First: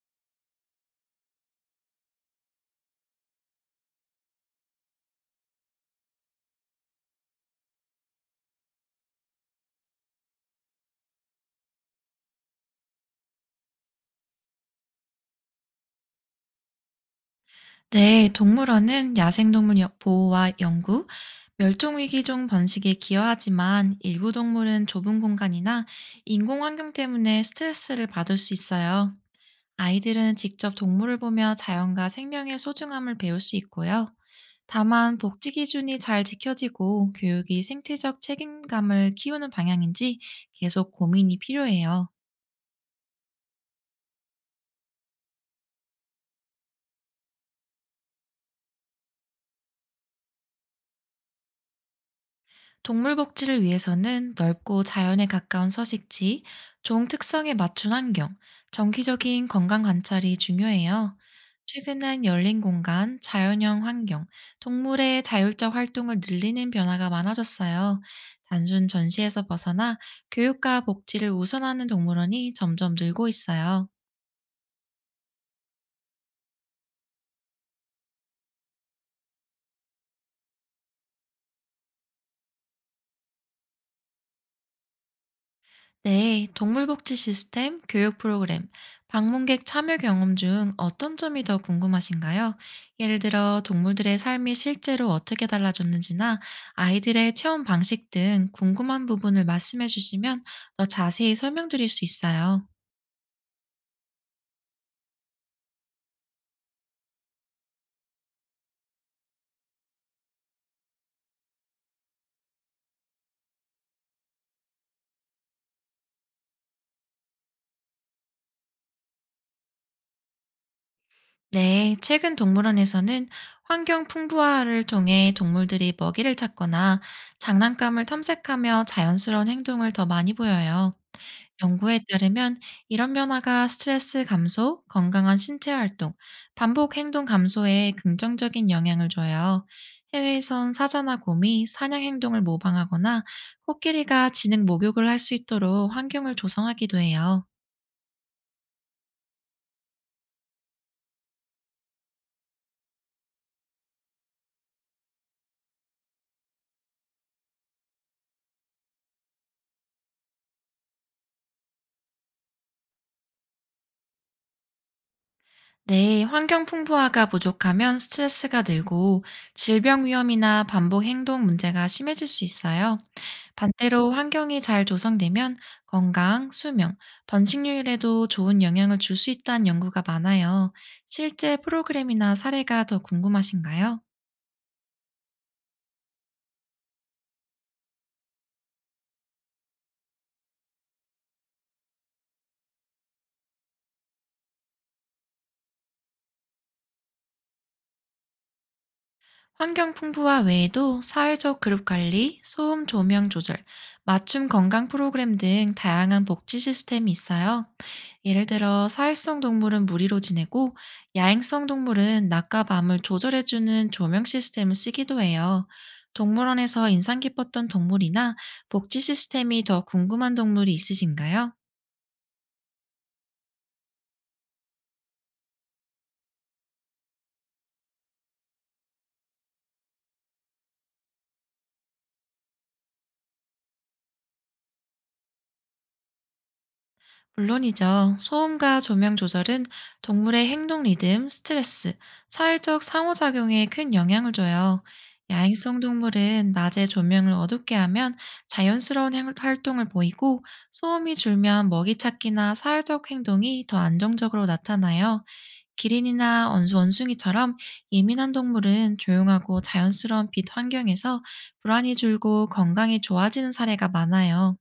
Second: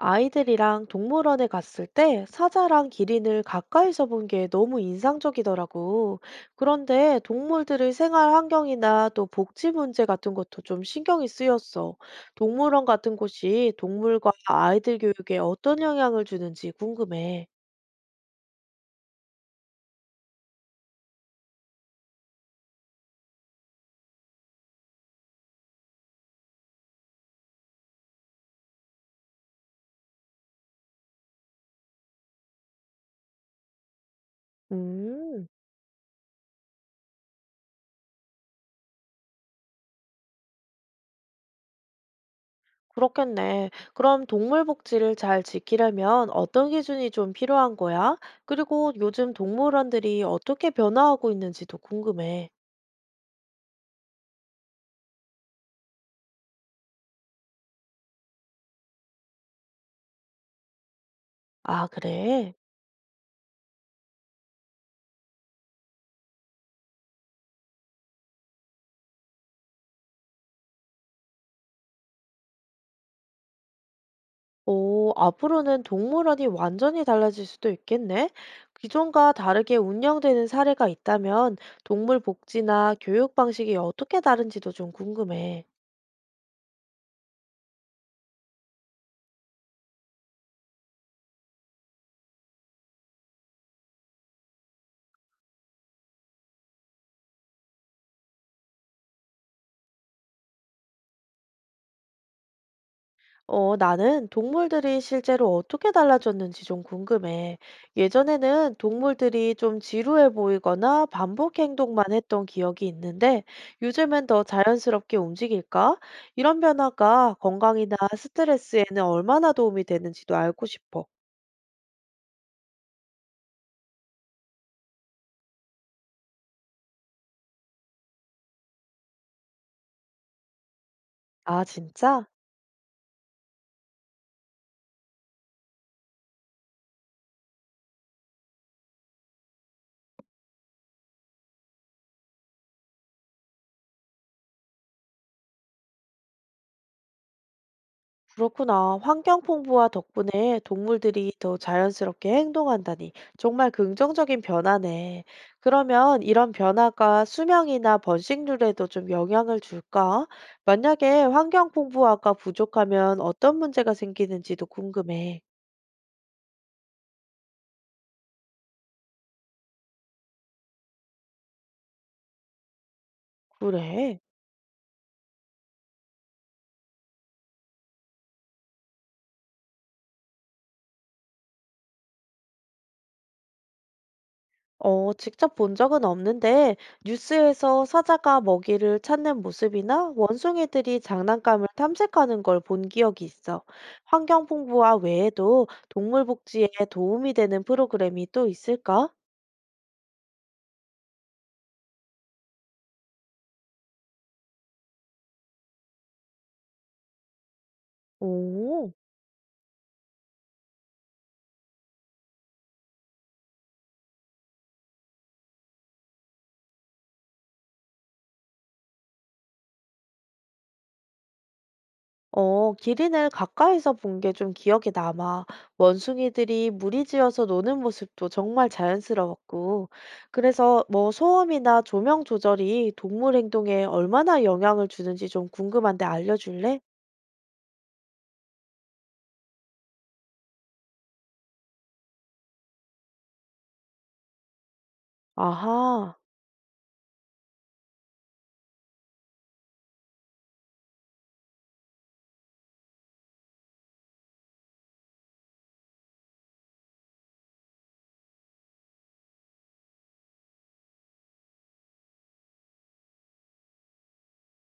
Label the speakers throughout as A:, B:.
A: 아이들이랑 동물원에 갔을 때 사자랑 기린을 가까이서 본 게 너무 인상적이더라고. 그런데 동물들의 생활 환경이나 또 복지 문제 같은 것도 좀 신경이 쓰였어. 동물원 같은 곳이 동물과 아이들 교육에 어떤 영향을 주는지 궁금해.
B: 네, 동물원은 야생동물 보호와 연구, 멸종위기종 번식에 기여하지만 일부 동물은 좁은 공간이나 인공환경 때문에 스트레스를 받을 수 있어요. 아이들은 직접 동물을 보며 자연과 생명의 소중함을 배울 수 있고요. 다만
A: 음,
B: 복지 기준이 잘 지켜지고 교육이 생태적 책임감을 키우는 방향인지 계속 고민이 필요해요.
A: 그렇겠네. 그럼 동물 복지를 잘 지키려면 어떤 기준이 좀 필요한 거야? 그리고 요즘 동물원들이 어떻게 변화하고 있는지도 궁금해.
B: 동물 복지를 위해서는 넓고 자연에 가까운 서식지, 종 특성에 맞춘 환경, 정기적인 건강 관찰이 중요해요.
A: 아,
B: 최근엔
A: 그래?
B: 열린 공간, 자연형 환경, 동물의 자율적 활동을 늘리는 변화가 많아졌어요. 단순 전시에서 벗어나 교육과 복지를 우선하는 동물원이 점점 늘고 있어요.
A: 오, 앞으로는 동물원이 완전히 달라질 수도 있겠네. 기존과 다르게 운영되는 사례가 있다면 동물 복지나 교육 방식이 어떻게 다른지도 좀 궁금해.
B: 네, 동물복지 시스템, 교육 프로그램, 방문객 참여 경험 중 어떤 점이 더 궁금하신가요? 예를 들어 동물들의 삶이 실제로 어떻게 달라졌는지나 아이들의 체험 방식 등 궁금한 부분을 말씀해 주시면 더 자세히 설명드릴 수 있어요.
A: 어, 나는 동물들이 실제로 어떻게 달라졌는지 좀 궁금해. 예전에는 동물들이 좀 지루해 보이거나 반복 행동만 했던 기억이 있는데 요즘엔 더 자연스럽게 움직일까? 이런 변화가 건강이나 스트레스에는 얼마나 도움이 되는지도 알고 싶어.
B: 네, 최근 동물원에서는 환경 풍부화를 통해 동물들이 먹이를 찾거나 장난감을 탐색하며 자연스러운 행동을 더 많이 보여요.
A: 아,
B: 연구에
A: 진짜?
B: 따르면 이런 변화가 스트레스 감소, 건강한 신체 활동, 반복 행동 감소에 긍정적인 영향을 줘요. 해외에선 사자나 곰이 사냥 행동을 모방하거나 코끼리가 진흙 목욕을 할 수 있도록 환경을 조성하기도 해요.
A: 그렇구나. 환경 풍부화 덕분에 동물들이 더 자연스럽게 행동한다니 정말 긍정적인 변화네. 그러면 이런 변화가 수명이나 번식률에도 좀 영향을 줄까? 만약에 환경 풍부화가 부족하면 어떤 문제가 생기는지도 궁금해.
B: 네, 환경 풍부화가 부족하면 스트레스가 늘고 질병 위험이나 반복 행동 문제가 심해질 수 있어요. 반대로
A: 그래.
B: 환경이 잘 조성되면 건강, 수명, 번식률에도 좋은 영향을 줄 수 있다는 연구가 많아요. 실제 프로그램이나 사례가 더 궁금하신가요?
A: 어, 직접 본 적은 없는데, 뉴스에서 사자가 먹이를 찾는 모습이나 원숭이들이 장난감을 탐색하는 걸 본 기억이 있어. 환경 홍보와 외에도 동물 복지에 도움이 되는 프로그램이 또 있을까?
B: 환경 풍부화 외에도 사회적 그룹 관리, 소음 조명 조절, 맞춤 건강 프로그램 등 다양한 복지 시스템이 있어요. 예를 들어
A: 오.
B: 사회성 동물은 무리로 지내고 야행성 동물은 낮과 밤을 조절해주는 조명 시스템을 쓰기도 해요. 동물원에서 인상 깊었던 동물이나 복지 시스템이 더 궁금한 동물이 있으신가요?
A: 어, 기린을 가까이서 본 게 좀 기억에 남아. 원숭이들이 무리지어서 노는 모습도 정말 자연스러웠고. 그래서 뭐 소음이나 조명 조절이 동물 행동에 얼마나 영향을 주는지 좀 궁금한데 알려줄래?
B: 물론이죠. 소음과 조명 조절은 동물의 행동 리듬, 스트레스, 사회적 상호작용에 큰 영향을 줘요. 야행성
A: 아하.
B: 동물은 낮에 조명을 어둡게 하면 자연스러운 활동을 보이고 소음이 줄면 먹이 찾기나 사회적 행동이 더 안정적으로 나타나요. 기린이나 원숭이처럼 예민한 동물은 조용하고 자연스러운 빛 환경에서 불안이 줄고 건강이 좋아지는 사례가 많아요.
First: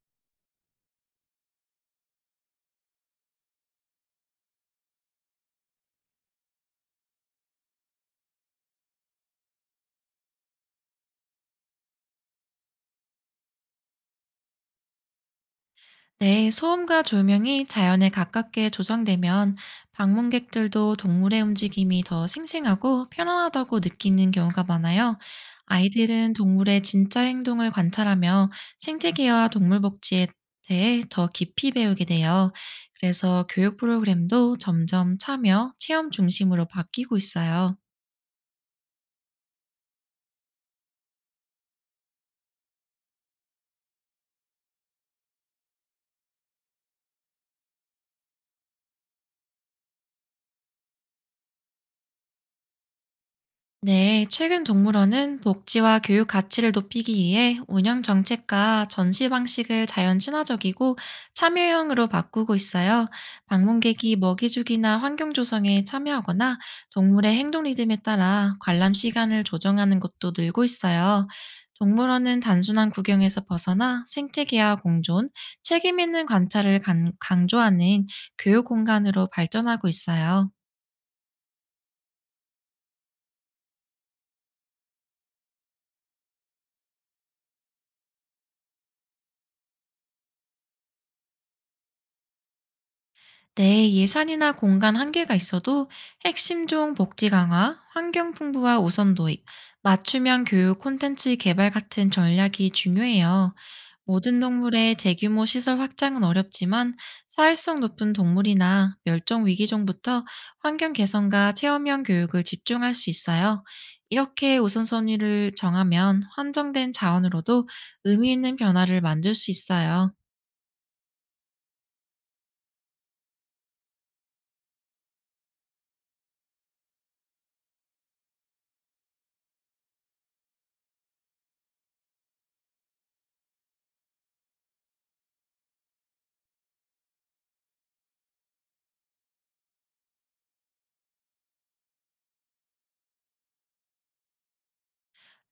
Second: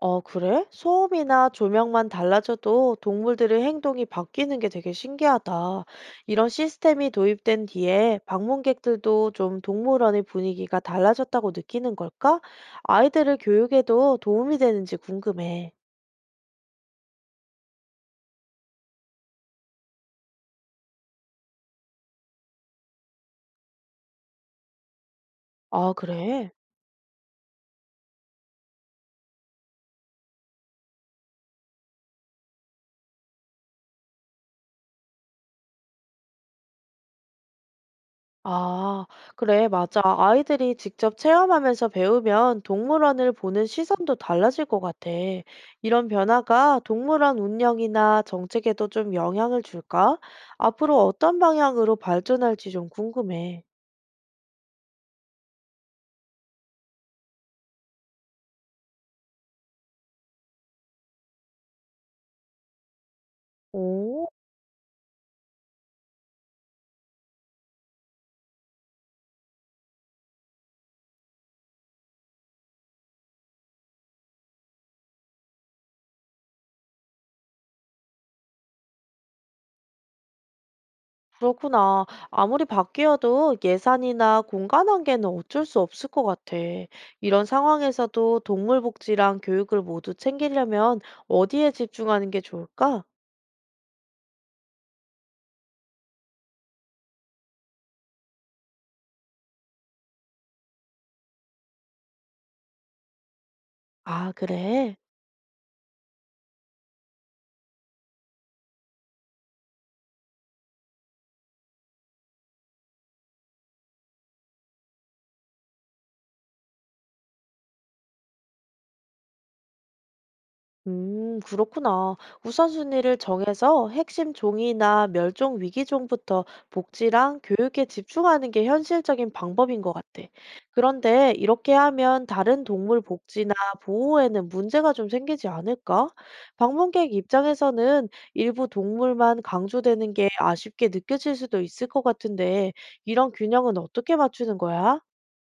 A: 어, 그래? 소음이나 조명만 달라져도 동물들의 행동이 바뀌는 게 되게 신기하다. 이런 시스템이 도입된 뒤에 방문객들도 좀 동물원의 분위기가 달라졌다고 느끼는 걸까? 아이들을 교육에도 도움이 되는지 궁금해.
B: 네, 소음과 조명이 자연에 가깝게 조정되면 방문객들도 동물의 움직임이 더 생생하고 편안하다고 느끼는 경우가 많아요.
A: 아,
B: 아이들은
A: 그래?
B: 동물의 진짜 행동을 관찰하며 생태계와 동물 복지에 대해 더 깊이 배우게 돼요. 그래서 교육 프로그램도 점점 참여, 체험 중심으로 바뀌고 있어요.
A: 아, 그래, 맞아. 아이들이 직접 체험하면서 배우면 동물원을 보는 시선도 달라질 것 같아. 이런 변화가 동물원 운영이나 정책에도 좀 영향을 줄까? 앞으로 어떤 방향으로 발전할지 좀 궁금해.
B: 네, 최근 동물원은 복지와 교육 가치를 높이기 위해 운영 정책과 전시 방식을 자연 친화적이고 참여형으로 바꾸고 있어요. 방문객이
A: 오,
B: 먹이주기나 환경 조성에 참여하거나 동물의 행동 리듬에 따라 관람 시간을 조정하는 것도 늘고 있어요. 동물원은 단순한 구경에서 벗어나 생태계와 공존, 책임 있는 관찰을 강조하는 교육 공간으로 발전하고 있어요.
A: 그렇구나. 아무리 바뀌어도 예산이나 공간 한계는 어쩔 수 없을 것 같아. 이런 상황에서도 동물복지랑 교육을 모두 챙기려면 어디에 집중하는 게 좋을까?
B: 네, 예산이나 공간 한계가 있어도 핵심종 복지 강화, 환경 풍부화 우선 도입, 맞춤형 교육 콘텐츠 개발 같은 전략이 중요해요.
A: 아,
B: 모든 동물의
A: 그래.
B: 대규모 시설 확장은 어렵지만 사회성 높은 동물이나 멸종 위기종부터 환경 개선과 체험형 교육을 집중할 수 있어요. 이렇게 우선순위를 정하면 환정된 자원으로도 의미 있는 변화를 만들 수 있어요.
A: 그렇구나. 우선순위를 정해서 핵심 종이나 멸종 위기 종부터 복지랑 교육에 집중하는 게 현실적인 방법인 것 같아. 그런데 이렇게 하면 다른 동물 복지나 보호에는 문제가 좀 생기지 않을까? 방문객 입장에서는 일부 동물만 강조되는 게 아쉽게 느껴질 수도 있을 것 같은데, 이런 균형은 어떻게 맞추는 거야?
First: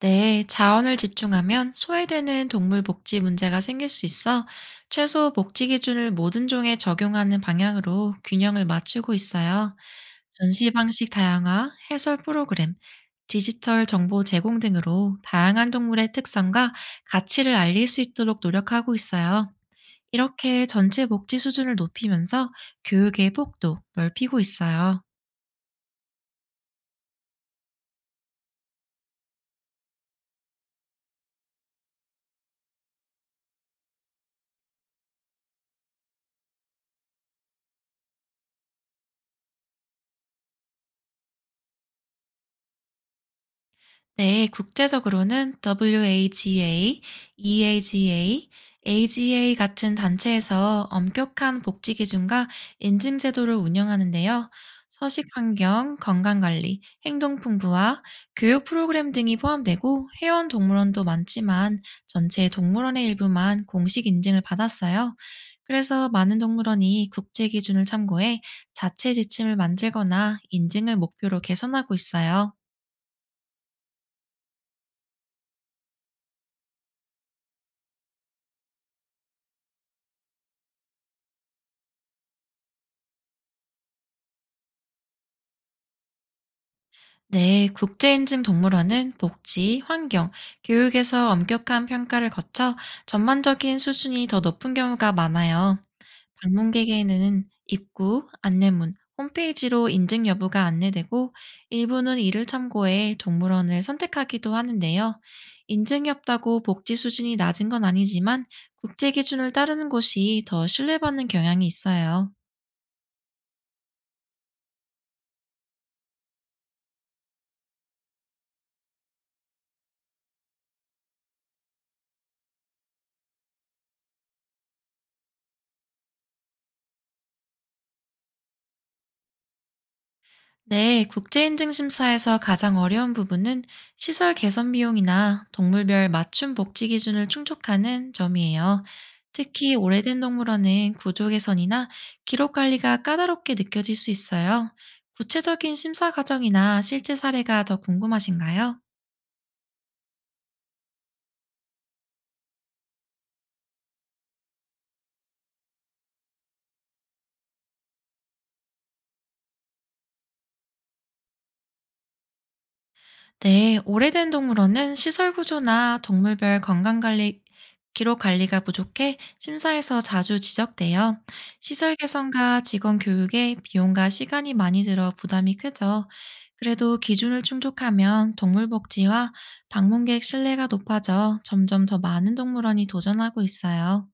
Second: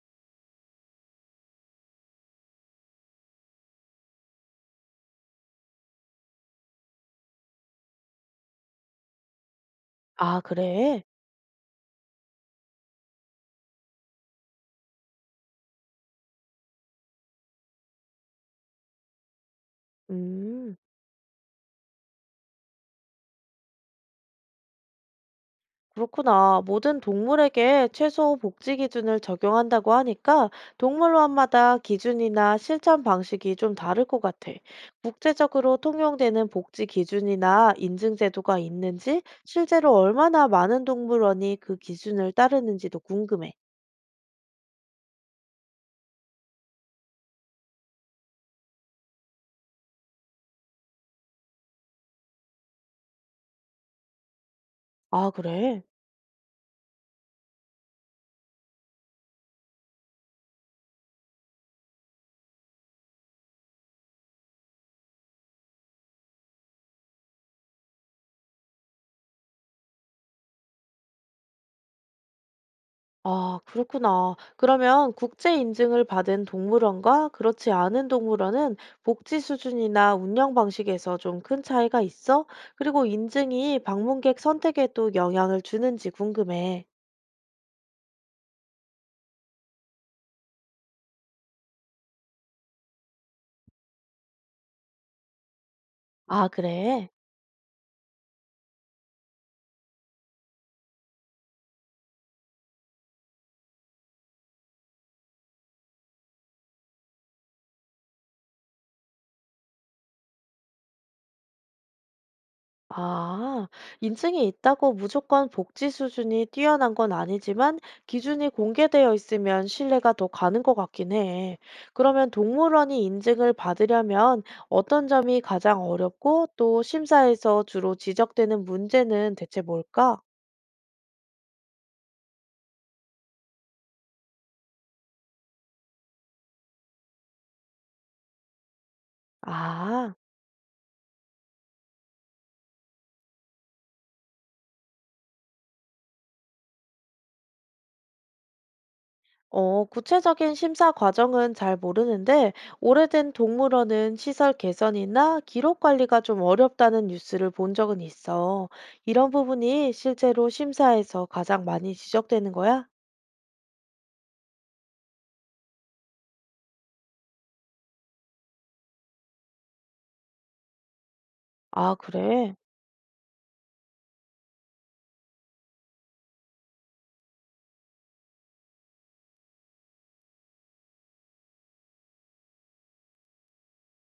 B: 네, 자원을 집중하면 소외되는 동물 복지 문제가 생길 수 있어 최소 복지 기준을 모든 종에 적용하는 방향으로 균형을 맞추고 있어요.
A: 아,
B: 전시
A: 그래?
B: 방식 다양화, 해설 프로그램, 디지털 정보 제공 등으로 다양한 동물의 특성과 가치를 알릴 수 있도록 노력하고 있어요. 이렇게
A: 음.
B: 전체 복지 수준을 높이면서 교육의 폭도 넓히고 있어요.
A: 그렇구나. 모든 동물에게 최소 복지 기준을 적용한다고 하니까 동물원마다 기준이나 실천 방식이 좀 다를 것 같아. 국제적으로 통용되는 복지 기준이나 인증 제도가 있는지, 실제로 얼마나 많은 동물원이 그 기준을 따르는지도 궁금해.
B: 네, 국제적으로는 WAGA, EAGA, AGA 같은 단체에서 엄격한 복지 기준과 인증 제도를 운영하는데요. 서식
A: 아, 그래?
B: 환경, 건강 관리, 행동 풍부화, 교육 프로그램 등이 포함되고 회원 동물원도 많지만 전체 동물원의 일부만 공식 인증을 받았어요. 그래서 많은 동물원이 국제 기준을 참고해 자체 지침을 만들거나 인증을 목표로 개선하고 있어요.
A: 아, 그렇구나. 그러면 국제 인증을 받은 동물원과 그렇지 않은 동물원은 복지 수준이나 운영 방식에서 좀 큰 차이가 있어? 그리고 인증이 방문객 선택에도 영향을 주는지 궁금해.
B: 네, 국제인증 동물원은 복지, 환경, 교육에서 엄격한 평가를 거쳐 전반적인 수준이 더 높은 경우가 많아요.
A: 아, 그래?
B: 방문객에게는 입구, 안내문, 홈페이지로 인증 여부가 안내되고 일부는 이를 참고해 동물원을 선택하기도 하는데요. 인증이 없다고 복지 수준이 낮은 건 아니지만 국제 기준을 따르는 곳이 더 신뢰받는 경향이 있어요.
A: 아, 인증이 있다고 무조건 복지 수준이 뛰어난 건 아니지만 기준이 공개되어 있으면 신뢰가 더 가는 것 같긴 해. 그러면 동물원이 인증을 받으려면 어떤 점이 가장 어렵고 또 심사에서 주로 지적되는 문제는 대체 뭘까?
B: 네, 국제인증심사에서 가장 어려운 부분은 시설 개선 비용이나 동물별 맞춤 복지 기준을 충족하는 점이에요. 특히
A: 아.
B: 오래된 동물원은 구조 개선이나 기록 관리가 까다롭게 느껴질 수 있어요. 구체적인 심사 과정이나 실제 사례가 더 궁금하신가요?
A: 어, 구체적인 심사 과정은 잘 모르는데, 오래된 동물원은 시설 개선이나 기록 관리가 좀 어렵다는 뉴스를 본 적은 있어. 이런 부분이 실제로 심사에서 가장 많이 지적되는 거야?
B: 네, 오래된 동물원은 시설 구조나 동물별 건강관리, 기록 관리가 부족해 심사에서 자주 지적돼요.
A: 아,
B: 시설
A: 그래.
B: 개선과 직원 교육에 비용과 시간이 많이 들어 부담이 크죠. 그래도 기준을 충족하면 동물 복지와 방문객 신뢰가 높아져 점점 더 많은 동물원이 도전하고 있어요.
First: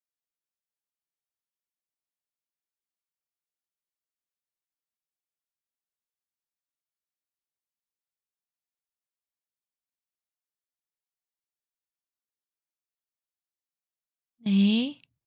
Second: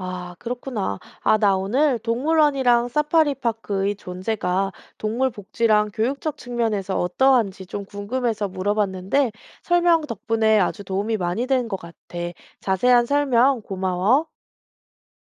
A: 아, 그렇구나. 아, 나 오늘 동물원이랑 사파리파크의 존재가 동물 복지랑 교육적 측면에서 어떠한지 좀 궁금해서 물어봤는데, 설명 덕분에 아주 도움이 많이 된 것 같아. 자세한 설명 고마워.
B: 네.